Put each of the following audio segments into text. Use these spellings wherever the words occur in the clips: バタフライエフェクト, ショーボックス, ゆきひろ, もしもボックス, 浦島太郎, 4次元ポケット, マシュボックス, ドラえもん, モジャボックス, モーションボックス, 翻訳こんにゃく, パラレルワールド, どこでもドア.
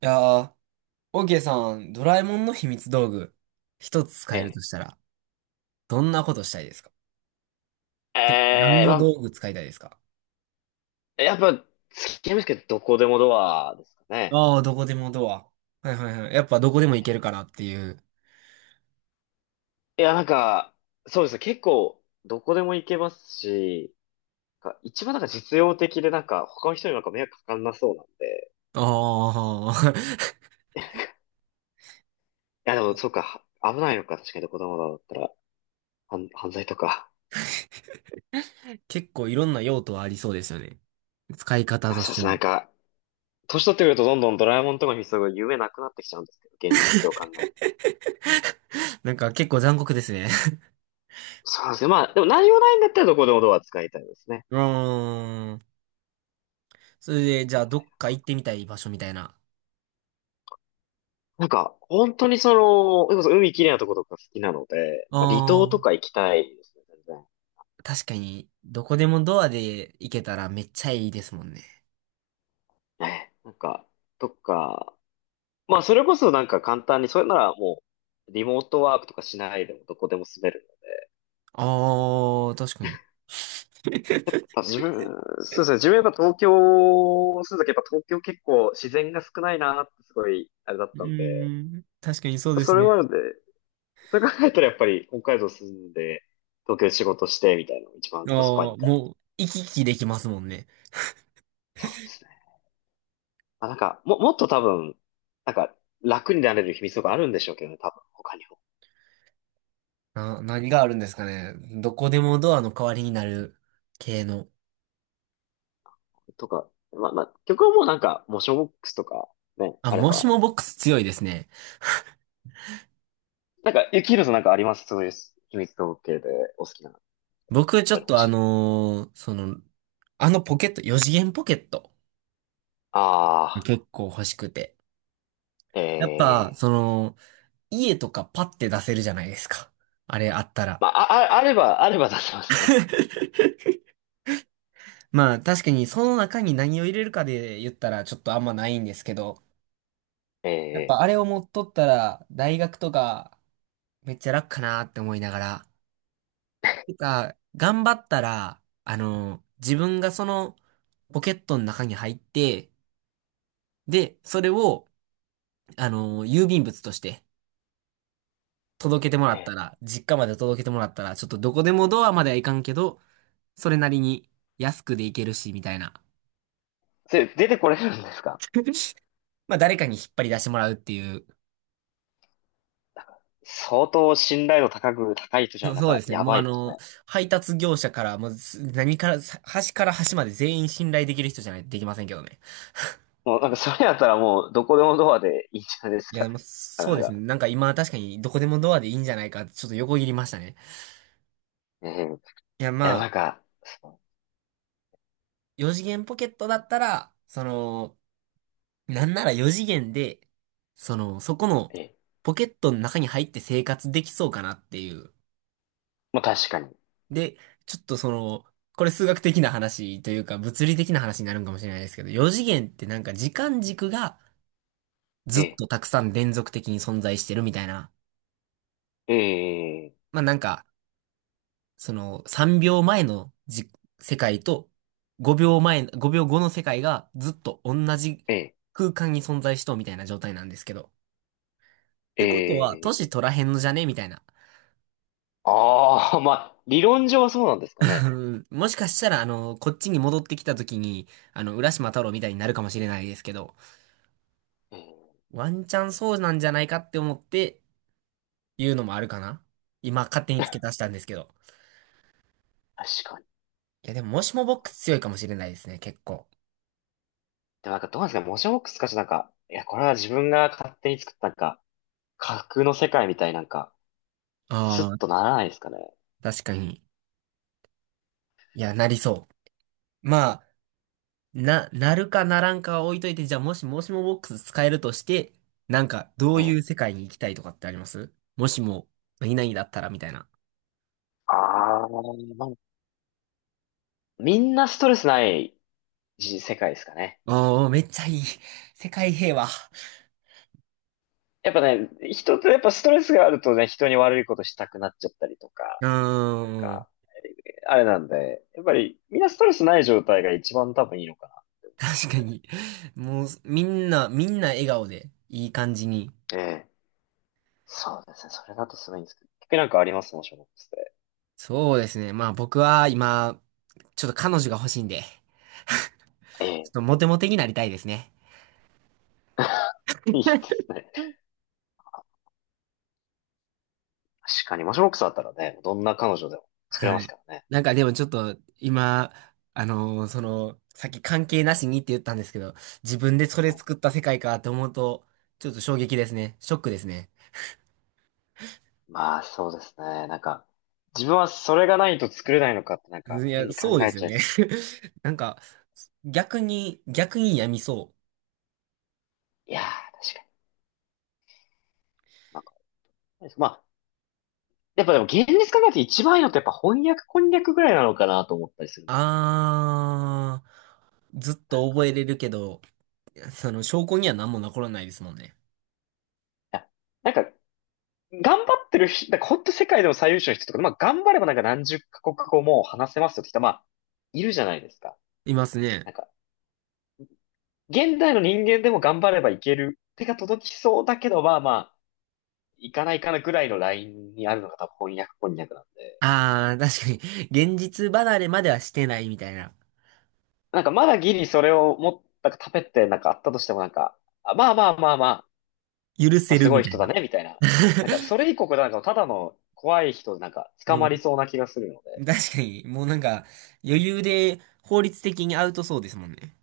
いやー、オーケーさん、ドラえもんの秘密道具、一つえ使えるとえ。したら、どんなことしたいですか？て何ええ、のま道具使いたいですか？あ、やっぱ、付き合いますけど、どこでもドアですかね。ああー、どこでもドア。はいはいはい。やっぱどこでも行けるかなっていう。いや、なんか、そうですね。結構、どこでも行けますし、一番実用的で、他の人に迷惑かかんなそうなんで。ああ、いや、でも、そう か、は危ないのか、確かにどこでもドアだったら、犯罪とか。結構いろんな用途はありそうですよね。使い方あ、とそしうでてすね。は。年取ってくるとどんどんドラえもんとかに必要夢なくなってきちゃうんですけど、現実を考える なんか結構残酷ですね。と。そうなんですけまあ、でも何もないんだったらどこでもドア使いたいですね。うーん。それで、じゃあどっか行ってみたい場所みたいな。本当にその、それこそ海きれいなとことか好きなので、離島ああ、とか行きたいですね、全確かに、どこでもドアで行けたらめっちゃいいですもんね。然。え、なんか、とか、まあ、それこそ簡単に、それならもう、リモートワークとかしないでもどこでも住める。ああ、確かに。た だ自分、そうですね、自分やっぱ東京住んだけど、やっぱ東京結構自然が少ないなってすごい、あれだっうたんで、やーん、確かにそっうぱでそすれね。もあるんで、それ考えたらやっぱり北海道住んで、東京で仕事してみたいなのが一番ああ、コスパいいから。もう、行き来できますもんね。そうですね。もっと多分、なんか、楽になれる秘密とかあるんでしょうけどね、多分、他にも。何があるんですかね。どこでもドアの代わりになる系の。とか、まあ、まあ、曲はもうモーションボックスとか、ね、あ、あれもしば。もボックス強いですね。なんか、ゆきひろさんなんかありますそういう秘密統計でお好きな、こ僕、ちょういうっの欲としい。あのポケット、4次元ポケット、あ結構欲しくて。やっぱ、あ、ええその、家とかパッて出せるじゃないですか。あれあったら。まあ、あ、ああれば、あれば出せますね。まあ、確かにその中に何を入れるかで言ったらちょっとあんまないんですけど、やっえぱえあれを持っとったら、大学とか、めっちゃ楽かなって思いながら。てか、頑張ったら、あの、自分がその、ポケットの中に入って、で、それを、あの、郵便物として、届けてもらえったえら、実家まで届けてもらったら、ちょっとどこでもドアまではいかんけど、それなりに安くでいけるし、みたいな。それ出てこれるんですか？ まあ、誰かに引っ張り出してもらうっていう信頼度高い人じゃそ なんそうか、ですね。やもうばあいですの、ね。配達業者から、もうす何から、さ端から端まで全員信頼できる人じゃないとできませんけどね。もうなんか、それやったらもう、どこでもドアでいいんじゃないですいかや、ね。まあ、なかそうなですね。か。なんか今確かにどこでもドアでいいんじゃないかってちょっと横切りましたね。ええいいや、や、まなんあ、か、そう、4次元ポケットだったら、その、なんなら4次元で、その、そこのええ、ポケットの中に入って生活できそうかなっていう。まあ確かに。で、ちょっとその、これ数学的な話というか物理的な話になるんかもしれないですけど、4次元ってなんか時間軸が、えずっえ、とたくさん連続的に存在してるみたいな。ええ、まあなんか、その3秒前の世界と5秒前、5秒後の世界がずっと同じええ、空間に存在しとうみたいな状態なんですけど。っえてことは、年え、取らへんのじゃねみたいな。ああ、まあ、理論上はそうなんですかね。もしかしたら、あの、こっちに戻ってきた時に、あの、浦島太郎みたいになるかもしれないですけど、うワンチャンそうなんじゃないかって思って言うのもあるかな今勝手に付ん、け足したんですけど。確かに。いや、でも、もしもボックス強いかもしれないですね、結構。でもなんかどうなんですかね、モジャボックスかしなんか、いや、これは自分が勝手に作った架空の世界みたいなんか、スあッあ、とならないですかね。確かに。いや、なりそう。まあ、なるかならんかは置いといて、じゃあもしもボックス使えるとして、なんか、どえういえ。う世界に行きたいとかってありますもしも、何々だったらみたいな。ああ、まあ、みんなストレスないじ世界ですかね。ああ、めっちゃいい。世界平和。やっぱね、人ってやっぱストレスがあるとね、人に悪いことしたくなっちゃったりとか、うーなんん。か、あれなんで、やっぱりみんなストレスない状態が一番多分いいのか確かに。もう、みんな、みんな笑顔で、いい感じに。な。ええ。そうですね。それだとすごいんですけど。結局なんかありますもショーボックスで。そうですね。まあ僕は今、ちょっと彼女が欲しいんで、ちょっええ。とモテモテになりたいですね。いいですね。確かに、マシュボックスだったらね、どんな彼女でも作れまはすい。からね。なんかでもちょっと今、さっき関係なしにって言ったんですけど、自分でそれうん、作った世界かって思うと、ちょっと衝撃ですね。ショックですね。まあ、そうですね。自分はそれがないと作れないのかってなんかうんい変や、に考そうでえすよちゃいね。そうで。なんか、逆にやみそう。いやー、確かに。なんか、まあ、やっぱでも現実考えて一番いいのってやっぱ翻訳こんにゃくぐらいなのかなと思ったりするんです。あー、ずっなんと覚えか、れるけど、その証拠には何も残らないですもんね。いや、なんか頑張ってる人、だからほんと世界でも最優秀の人とか、まあ頑張れば何十カ国語も話せますよって人、まあ、いるじゃないですか。いますね。なんか、現代の人間でも頑張ればいける。手が届きそうだけど、いかないかなぐらいのラインにあるのが多分翻訳こんにゃくなんで。あー、確かに、現実離れまではしてないみたいな。まだギリそれをもっ、なんか食べてなんかあったとしてもなんか、あまあまあまあまあ、許まあせするごみいたい人だな。ね、みたいな。なんかそ れ以降なんかただの怖い人でなんか捕まりそうな気がするので。確かに、もうなんか、余裕で法律的にアウトそうですもんね。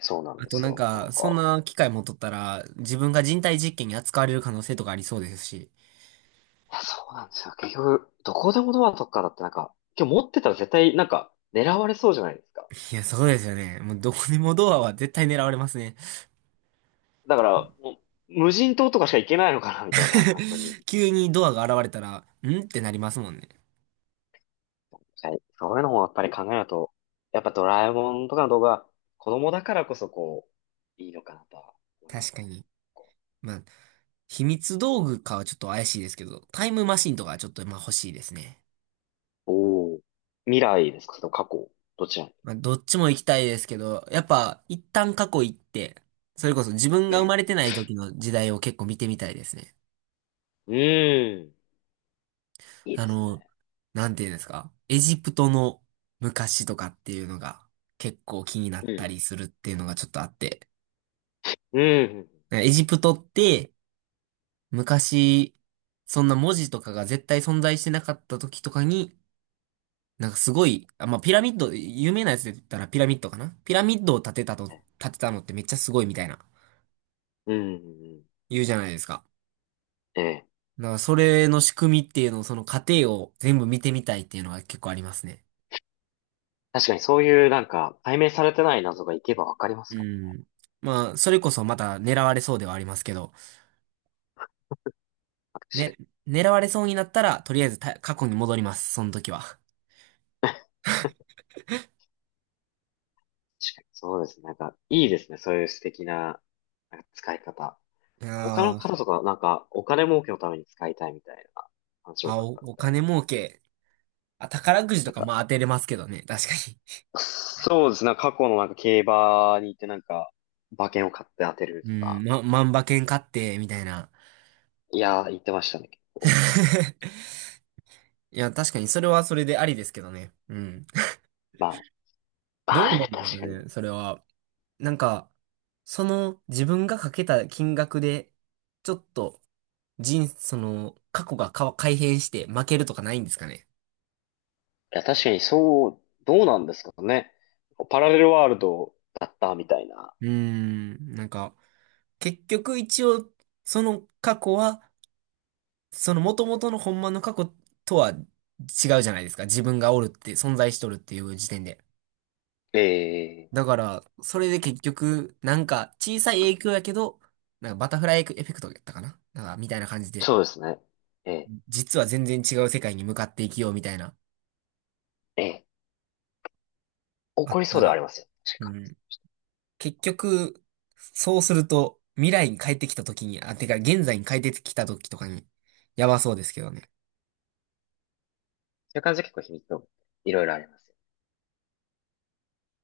そうなんあでとすなんよ。なか、んそんか。な機会持っとったら、自分が人体実験に扱われる可能性とかありそうですし。いや、そうなんですよ。結局、どこでもドアとかだってなんか、今日持ってたら絶対なんか狙われそうじゃないですか。いや、そうですよね。もうどこにもドアは絶対狙われますね。だから、もう無人島とかしか行けないのかな、みたいな、本当に。急にドアが現れたら、んってなりますもんね。はい。そういうのもやっぱり考えると、やっぱドラえもんとかの動画、子供だからこそこう、いいのかなとは思いま確すね、か子供に。こまあ、秘密道具かはちょっと怪しいですけど、タイムマシンとかはちょっとまあ欲しいですね。うおお。未来ですか、それとも過去どちら？まあ、どっちも行きたいですけど、やっぱ一旦過去行って、それこそ自分えが生え。まれてない時の時代を結構見てみたいですね。うーん。いいあですの、ね。なんていうんですか、エジプトの昔とかっていうのが結構気になっうたん。りするっていうのがちょっとあって。うん。エジプトって昔、そんな文字とかが絶対存在してなかった時とかに、なんかすごい、あ、まあ、ピラミッド、有名なやつで言ったらピラミッドかなピラミッドを建てたと、建てたのってめっちゃすごいみたいな、うん。うん。うん。言うじゃないですか。ええ。だからそれの仕組みっていうのを、その過程を全部見てみたいっていうのが結構ありますね。確かにそういうなんか解明されてない謎がいけばわかりますうから。ん。まあ、それこそまた狙われそうではありますけど、確かね、に、狙われそうになったら、とりあえず過去に戻ります、その時は。確かに。そうですね。なんかいいですね。そういう素敵な、なんか使い方。他のあ方ー、とかなんかお金儲けのために使いたいみたいな話多かったのお金で。儲け。あ、宝くじなとんかか、まあ当てれますけどね、確かそうですね。なんか過去のなんか競馬に行ってなんか馬券を買って当てるに。とうん、か。ま、万馬券買って、みたいな。いやー、言ってましたね、結構。いや、確かにそれはそれでありですけどね。うん。まあ、どはうない、んです確かかに。いね、それは。なんか、その自分がかけた金額で、ちょっと人、その、過去が改変して負けるとかないんですかね。や、確かにそう、どうなんですかね。パラレルワールドだったみたいな。うーん、なんか、結局一応、その過去は、その元々のほんまの過去とは違うじゃないですか。自分がおるって、存在しとるっていう時点で。ええ、だから、それで結局、なんか小さい影響やけど、なんかバタフライエフェクトやったかななんか、みたいな感じで、そうですね。ええ、実は全然違う世界に向かっていきようみたいな。ええ。あ怒っりそたうではあら。りますよ。確うかに。ん。結局、そうすると、未来に帰ってきた時に、あ、てか現在に帰ってきた時とかに、やばそうですけどね。そういう感じで結構秘密をいろいろあります。